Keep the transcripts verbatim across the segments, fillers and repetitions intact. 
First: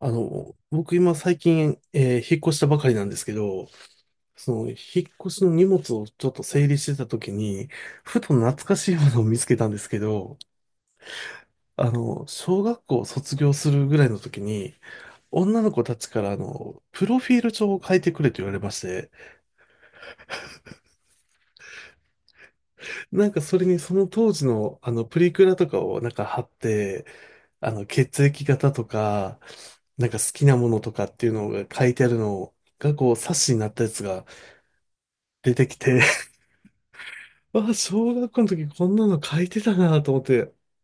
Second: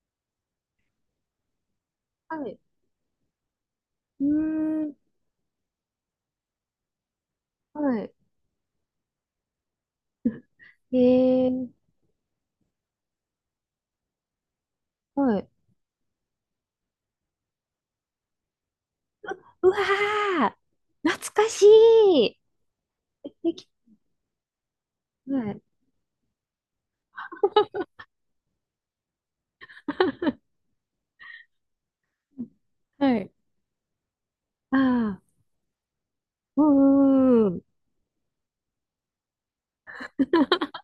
あの、僕今最近、えー引っは越い。したばかりなんですけど、うその、引っーん。越しの荷物をちょっと整理してた時に、はい。ふと懐かしいものを見つけたんですけど、ええー。あの、小学校を卒業するぐらいの時に、はい。女の子たちからあの、プロフィール帳を書いてくれと言われまして、うわー懐かしいなんかでそれき、にその当時のあの、プリクはラい。とかをなんか貼って、あの、血液型とか、なんか好き なものとかっていうのが書いてあるのが、こう、はい。冊子になったやつがああ、出てきて、うんうんうあ、ん。小学校の時こんなの書いてたなと思って、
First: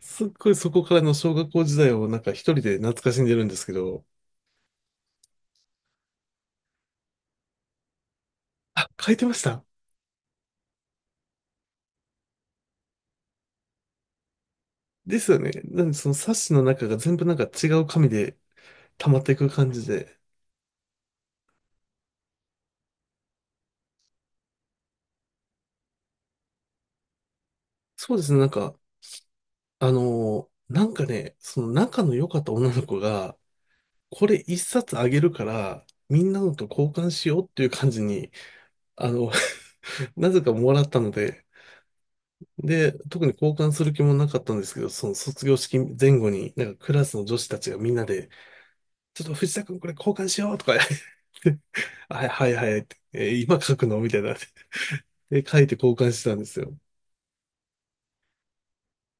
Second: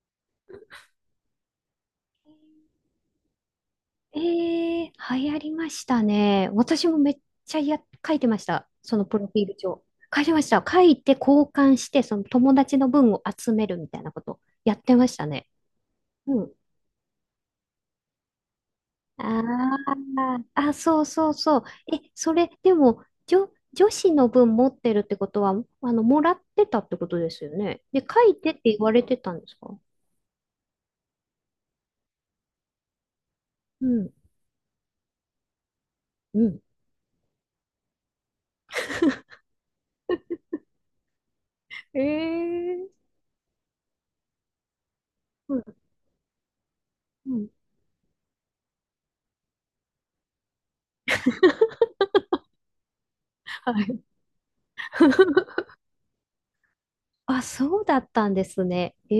すっごいそこからの小学校時代をなんか一人で懐かしんでるんですけど。ええー、流行りましたね。私もめっちゃや、書いてました。あ、その書いプてロフましィールた。帳。書いてました。書いて交換して、その友達の分を集めるみたいなことやってましでたすよね。ね。なんでその冊う子ん、の中が全部なんか違う紙で溜まっていく感あじで。あ、あ、そうそうそう。え、それ、でも、女、女子の分持ってるってことは、あの、もらってたってことですよね。で、そう書ですいね、なんてってか、言われてたんですか？あのーなんかね、その仲の良かった女の子が、うん、これ一冊あげるから、みんなうのん。と交換しようっていう感じに、あの、なぜかもらったので、ええで、ー。特に交換する気もなかったんですけど、その卒業うん、式前後に、なんかクラスのう女子ん。たちがみんなで、ちょっと藤田くんこれ交換しようとか言って、はいはいはいって、えー今書はくのい。みたいな。で、書 いて交換してたんですよ。あ、そうだったんですね。え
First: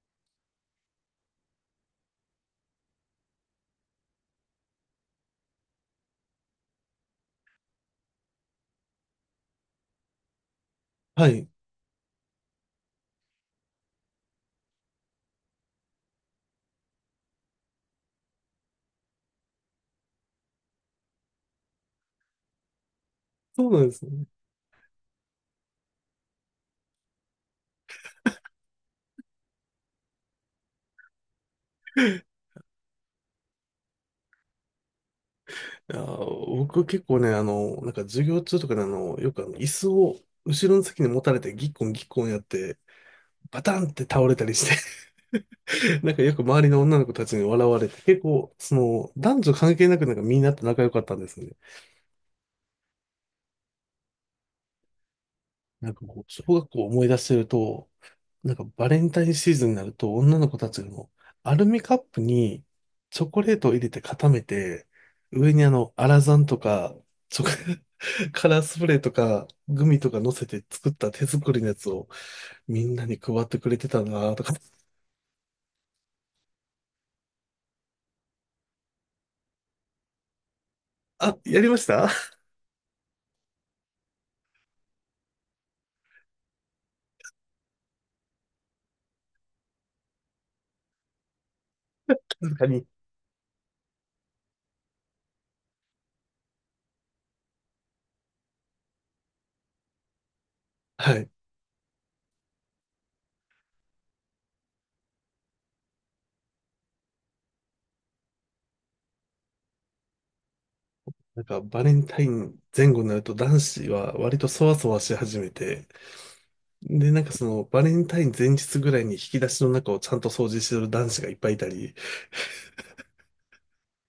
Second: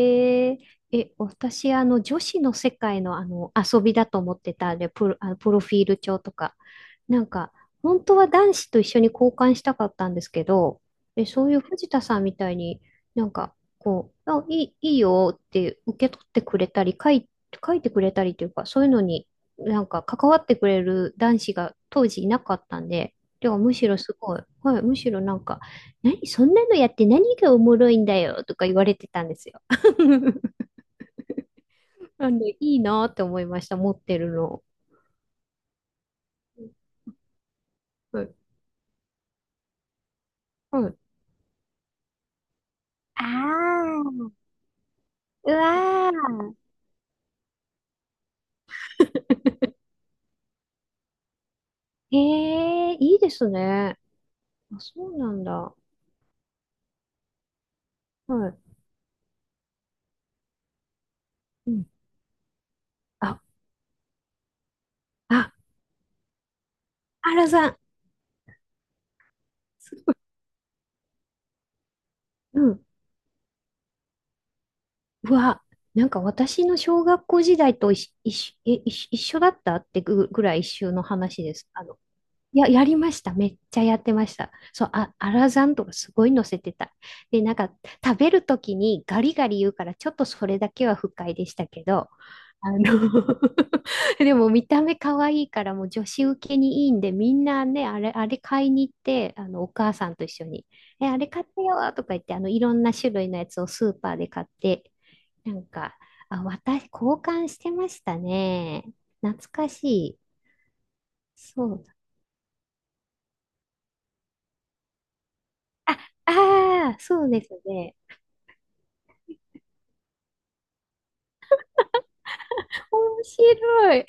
え、え、私、あの、女子の世界の、あの、遊びだと思ってたんで、プロ、あの、プロフィール帳とか。なんか、本当は男子と一緒に交換したかったんですけど、え、はそい。ういう藤田さんみたいになんか、こう、あ、いい、いいよって受け取ってくれたり、書い、書いてくれたりというか、そういうのになんか関わってくれる男子が当時いなかったんで、ではそうむなしんでろすすね。ごい、はい、むしろなんか、何そんなのやって何がおもろいんだよとか言われてたんですよ。あの、いいなって思いました、持ってるの。いやー、僕結構ね、あの、なんかは授い。業中とかであの、よくあの、椅子を後ろのはい。席に持たれてギッコンギッコンやって、あバタンって倒あ、れたりして う わなあ、んかよく周りの女の子たちに笑われて、結構、その、男女関係なくなんかみんなと仲良かったんですよね。へえ、いいですね。あ、そうなんだ。なんかこう、小学校を思い出してると、はなんかバレンタインシーズンになると、女の子たちのアルい。うミん。カップにチョあ、コレートを入れて固めて、あ、上にあの、アラザンとか、チョ原コ さん。カラースプレーとか、グミとか乗せて作った手作りのやつをうみん。んなに配ってくれてたなとか。うわ、なんか私の小学校時代と一緒、一緒、え一緒一緒だったってぐ、ぐらい一緒のあ、話でやりす。まあしの、た。 や、やりました。めっちゃやってました。そう、あ、アラザンとかすごい乗せてた。で、なんか、食べるときにガリガリ言うから、ちょっとそれだけは不快でしたけど、確かあの に。でも見た目可愛いからもう女子受けにいいんでみんなねあれ、あれ買いに行ってあのお母さんと一緒に「えはあれい。買ってよ」とか言ってあのいろんな種類のやつをスーパーで買って、なんかあ私交換してましたね。懐かしい。なんかそバう、レンタイン前後になると男子は割とそわそわし始めて、あ、ああ、で、なんそうかでそすのバレね。ンタイン前日ぐらいに引き出しの中をちゃんと掃除してる男子がいっぱいいたり、面白い。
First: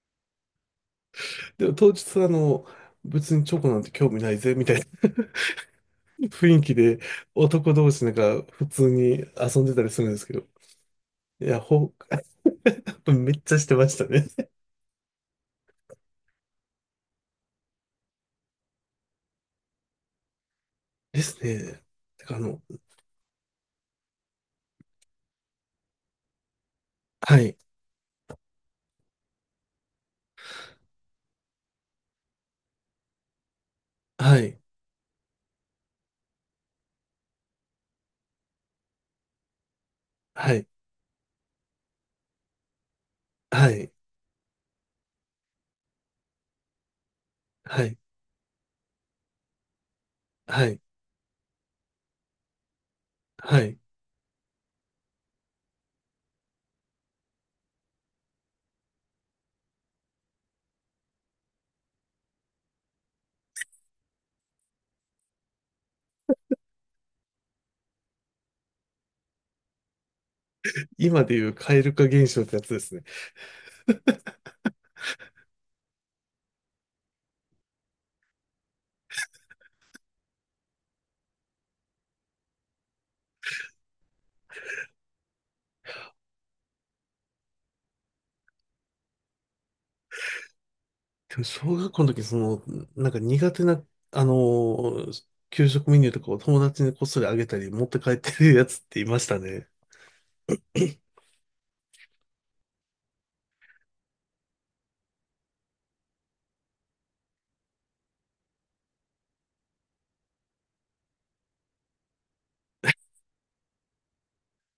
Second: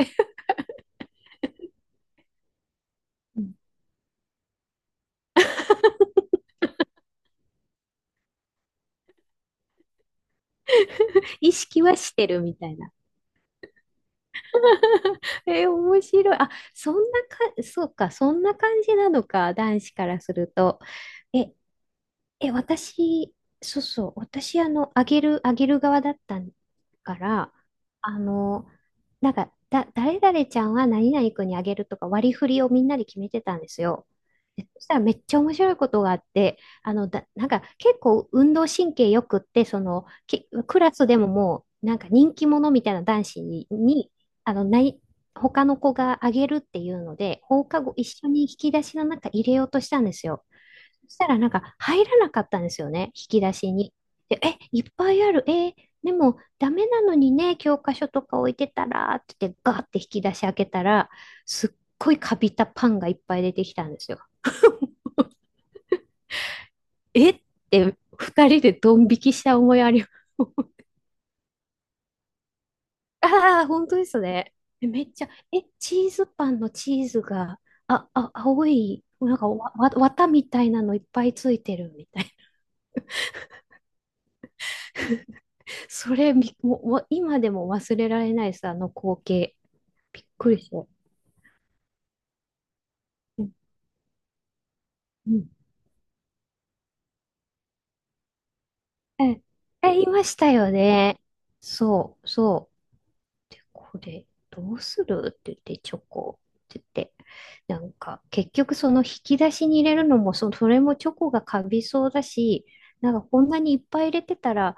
でも当日はあの、別うにチん。 ョコなんて興味ないぜ、みたいな 雰囲気で男同士なんか普通に遊んでたりするんですけど、い意や、識ほ、はしてるみたいな。めっちゃしてましたね。え、面白い。あ、そんなか、そうか、そんな感じなのか、男子からすると。ですえ、ね。てかあえ、の、私、そうそう、私、あの、あげる、あげる側だったかはら、い、あの、なんか、だ、誰々ちゃんは何々君にあげるとか割り振りをみんなで決めてたんですよ。はい、でそしたらめっちゃ面白いことがあって、あの、だ、なんか結構運動神経よくって、その、き、はい、クラスでももう、なんか人気者みたいな男子に、はい、に、あの、ない、他の子があげるっていうので、放課は後い、一緒に引き出しの中入れようとしたんですよ。はい、そしたらなんか入らなかったんですよね、引き出はしい。に。で、え、いっぱいある、えーでもダメなのにね、教科書とか置いてたらって言ってガーって引き出し開けたら、すっごいカビたパンがいっぱい出てきたんですよ。えって二人でドン引きした思いあります。今でいう蛙化現象ってやつですね。ああ、本当ですね。めっちゃ、え、チーズパンのチーズが、あ、あ、青い、なんかわ、わ、綿みたいなのいっぱいついてるみたいな。それびもう、も今でも忘れられないです、あの光景。びっくりした。でも小学校の時、その、なんかう苦ん手な、あのーうん。給食メニューとかを友達にこっそりあげたり、持って帰ってるやつっていましたえ、ね。え、いましたよね。そう、そう。で、これ、どうするって言って、チョコって言って。なんか、結局その引き出しに入れるのも、そ、それもチョコがカビそうだし、なんかこんなにいっぱい入れてたら、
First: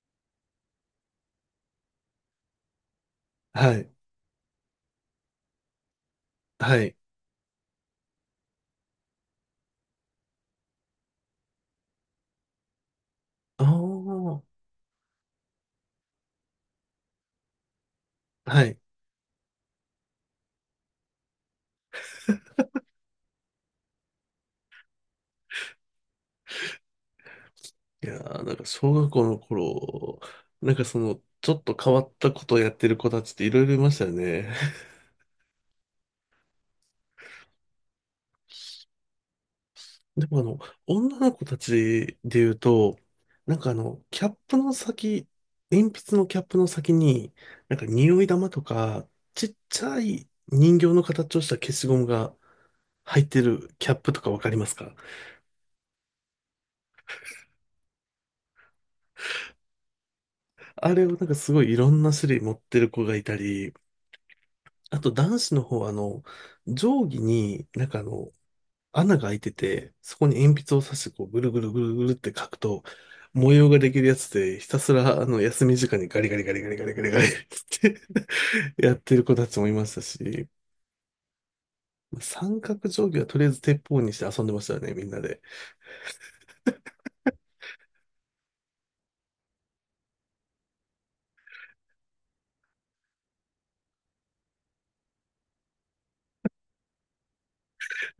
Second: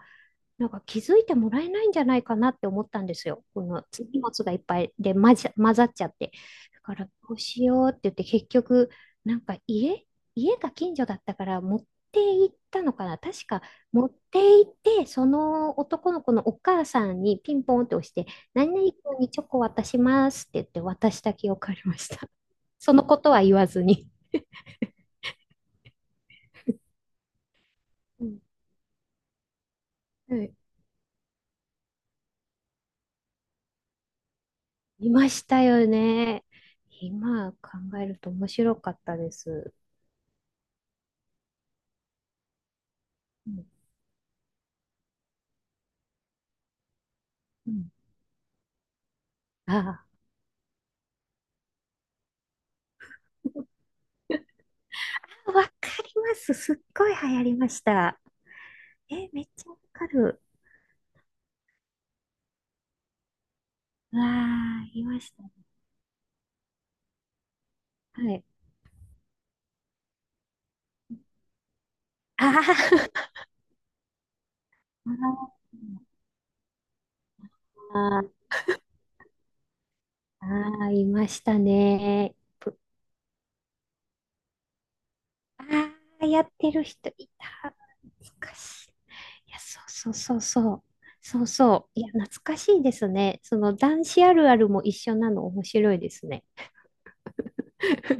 なんか気づいてもらえないんじゃないかなって思ったんですよ。こはのい。荷物がいっぱいで混ざ、混ざっちゃって。はだかい。らどうしようって言って結局なんか家、家が近所だったから持って行ったのかな。確かあ持ってあ、行ってその男の子のお母さんにピンポンって押しては何い。々君にチョコ渡しますって言って渡した記憶ありました。そのことは言わずに。いやうん。ー、なんか小学校の頃、はい。なんかその、ちょっと変わったことをやってる子たちっていろいろいましたよね。いましたよね。今考えると面白かったです。でもあの、女の子たちで言うと、うなんんかあの、キャップの先、鉛筆のキャップの先に、うなんかん。匂い玉とか、ちっちゃあい人形の形をした消しゴムが入ってるキャップとかわかりますか？あ、わかります。すっごい流行りました。え、めっちゃわかる。あれをなんかすごいいろんな種類持ってる子がいたり、わあ、あいとまし男た。子の方はあの、定規になんかあはの、い。穴が開いてて、そこに鉛筆を刺して、こう、ぐるぐるぐるぐるってあ書くと、ー 模様ができるやつで、ひたすら、あの、あ、休み時間にガリガリガリガリガリガリガリって やってる子たちもいましたあ、し、あ、いましたね。三角ぷ、定規はとりあえず鉄砲にして遊んでましたよね、みんなで。ああ、やってる人いた。懐かしい。いや、そうそうそうそう。そうそう。いや、懐かしいですね。その男子あるあるも一緒なの面白いですね。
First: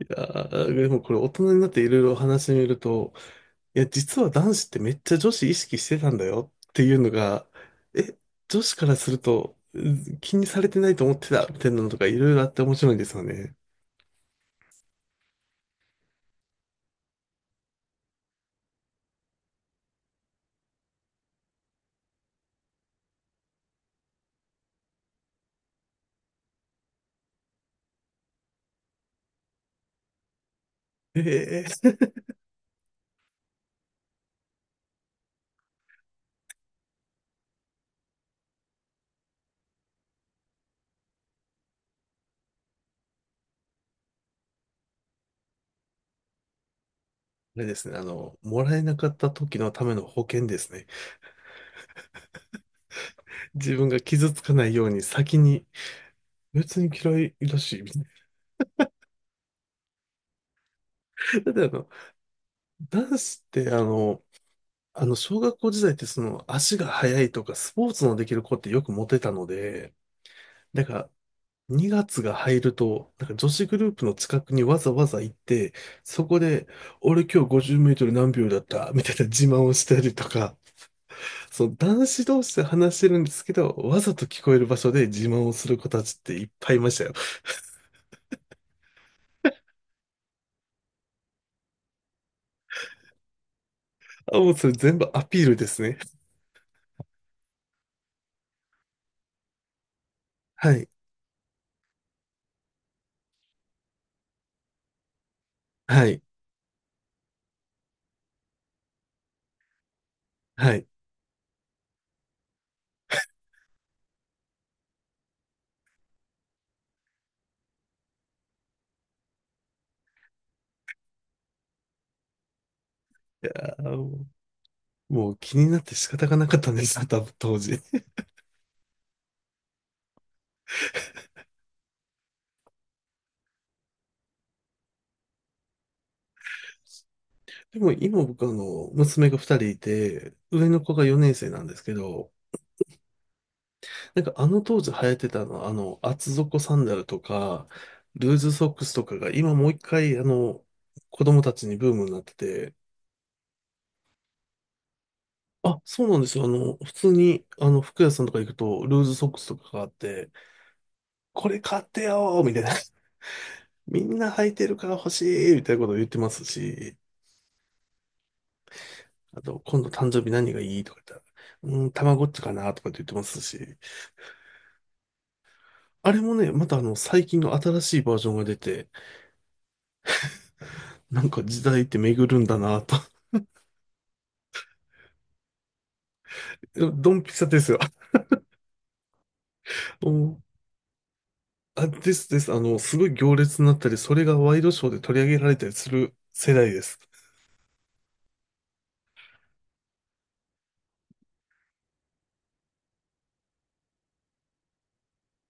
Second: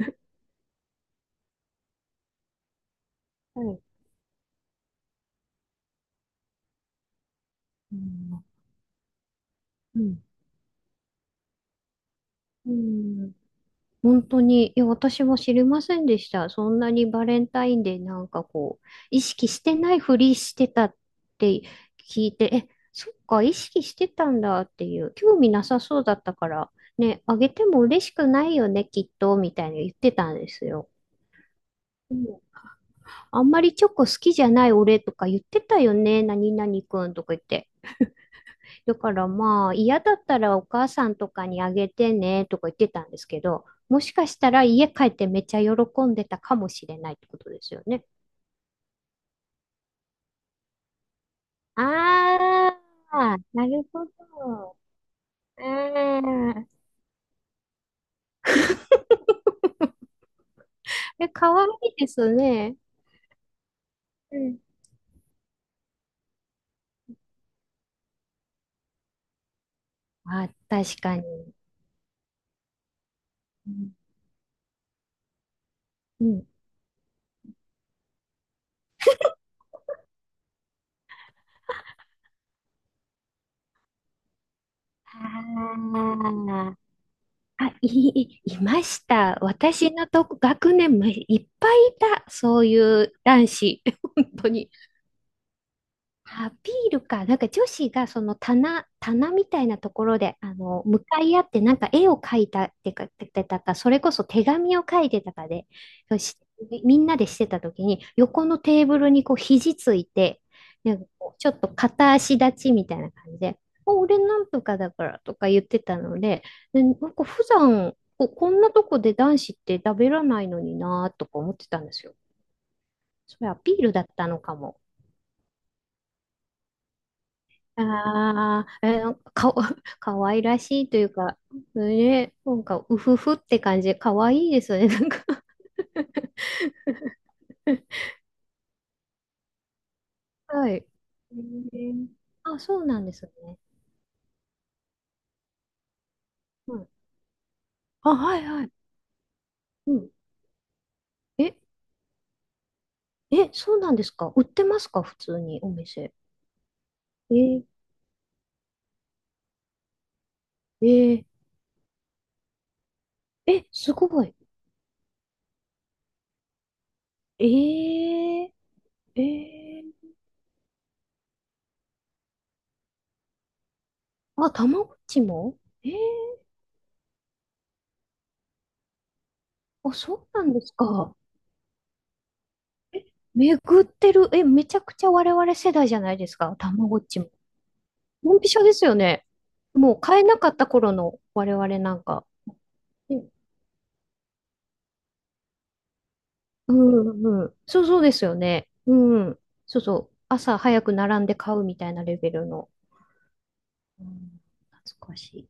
いや ー、でもこれ大人になっていろいろ話してみると、はいい。や、実は男子ってめっちゃ女子意識してたんだよっていうのが、うえ、ん。女子からすると、ううんん。気にされてないと思ってた、みたいなのとかいろいろあってう面白いんですよん、ね。本当に、いや、私も知りませんでした。そんなにバレンタインデーなんかこう、意識してないふりしてたって聞いて、え、そっか、意識してたんだっていう、興味なさそうだったから、ね、あげても嬉しくないよね、きっと、みたいに言ってたんですよ。ええ、うん。あんまりチョコ好きじゃない俺とか言ってたよね、何々くんとか言って。だからまあ嫌だったらお母さんとかにあげてねとか言ってたんですけど、もしかしたら家帰ってめっちゃ喜んでたかもしれないってことであれすでよすね、あね。の、もらえなかった時のための保険ですね。ああ、な自る分がほ傷つかないど。ように先に、うん。別に嫌いらしい、みたいな。 え、だかってわあいの、いですね。男子ってあの、うん。あの、小学校時代ってその足が速いとかスポーツのできる子ってよくモテたので、あ、なん確かかに。にがつが入ると、なんか女子うグルーん。プの近くにわざわざ行って、うそこん。で、俺今日ごじゅうメートル何秒だったみたいな自慢をしたりとか、そう、男子同士で話してるんですけど、わざと聞こえる場所であ自慢をする子たちっていっぱー、いいましたよ。あ、い、いました。私のとこ、学年もいっぱいいた。そういう男子。本あ、当もうそに。れ全部アピールですね。アピールか。なんか女子がその棚、棚みたいなところで、あはの、い、向かい合ってなんか絵を描いたってか、ててたか、それこそ手紙を書いてたかで、はそい、しみんなでしてた時に、横のテーブルにこう肘ついて、はい。いなんかこうちょっと片足立ちみたいな感じで、お、俺なんとかだからとか言ってたので、でなんか普段こ、こんなとこで男子って食べらないのになとか思ってたんですよ。それアピやーールだっもたのかも。うもう気になって仕方がなかったんです、多分当時。ああ、えー、かわ、かわいらしいというか、ね、なんか、うふふって感じ、かわいいですね、なんか でも 今僕あの、娘が二人いて、上はい。のえ子がよねん生なんですけー、ど、あ、そうなんですね。なんかあの当時流行ってたの、あの、厚底サうンん。ダルとか、あ、ルーはいズはソい。ックスとかが今もう一うん。回あの、子供たえ、ちにブームになってて。え、そうなんですか、売ってますか普通におあ、そう店。なんですよ。あの、普通えに、ー、あの、服屋さんとか行くと、ルーズソックスとかがあって、えー、これ買ってよーみたいな。え、すみんごない。履いてるから欲しいみたいなことを言ってますし、えー、えあと、今ー、度誕生日何がいいとか言ったら、うん、たまごっちかなとかって言ってますし、あ、たまごっちも、えー、あれもね、またあの、最近の新しいバージョンが出て、あ、そうなんですか。なんか時代って巡るんだなと。え、巡ってる。え、めちゃくちゃ我々世代じゃないですか、たま ごっドちンも。ピシャですよ。ドンピシャですよね。も うう買えなん。かった頃の我々あ、なんでか。すです。あの、すごいうん行列になったり、それがワイドショーで取り上げられたりする世代うです。んうん。そうそうですよね。うん。そうそう。朝早く並んで買うみたいなレベルの。うん、懐かしい。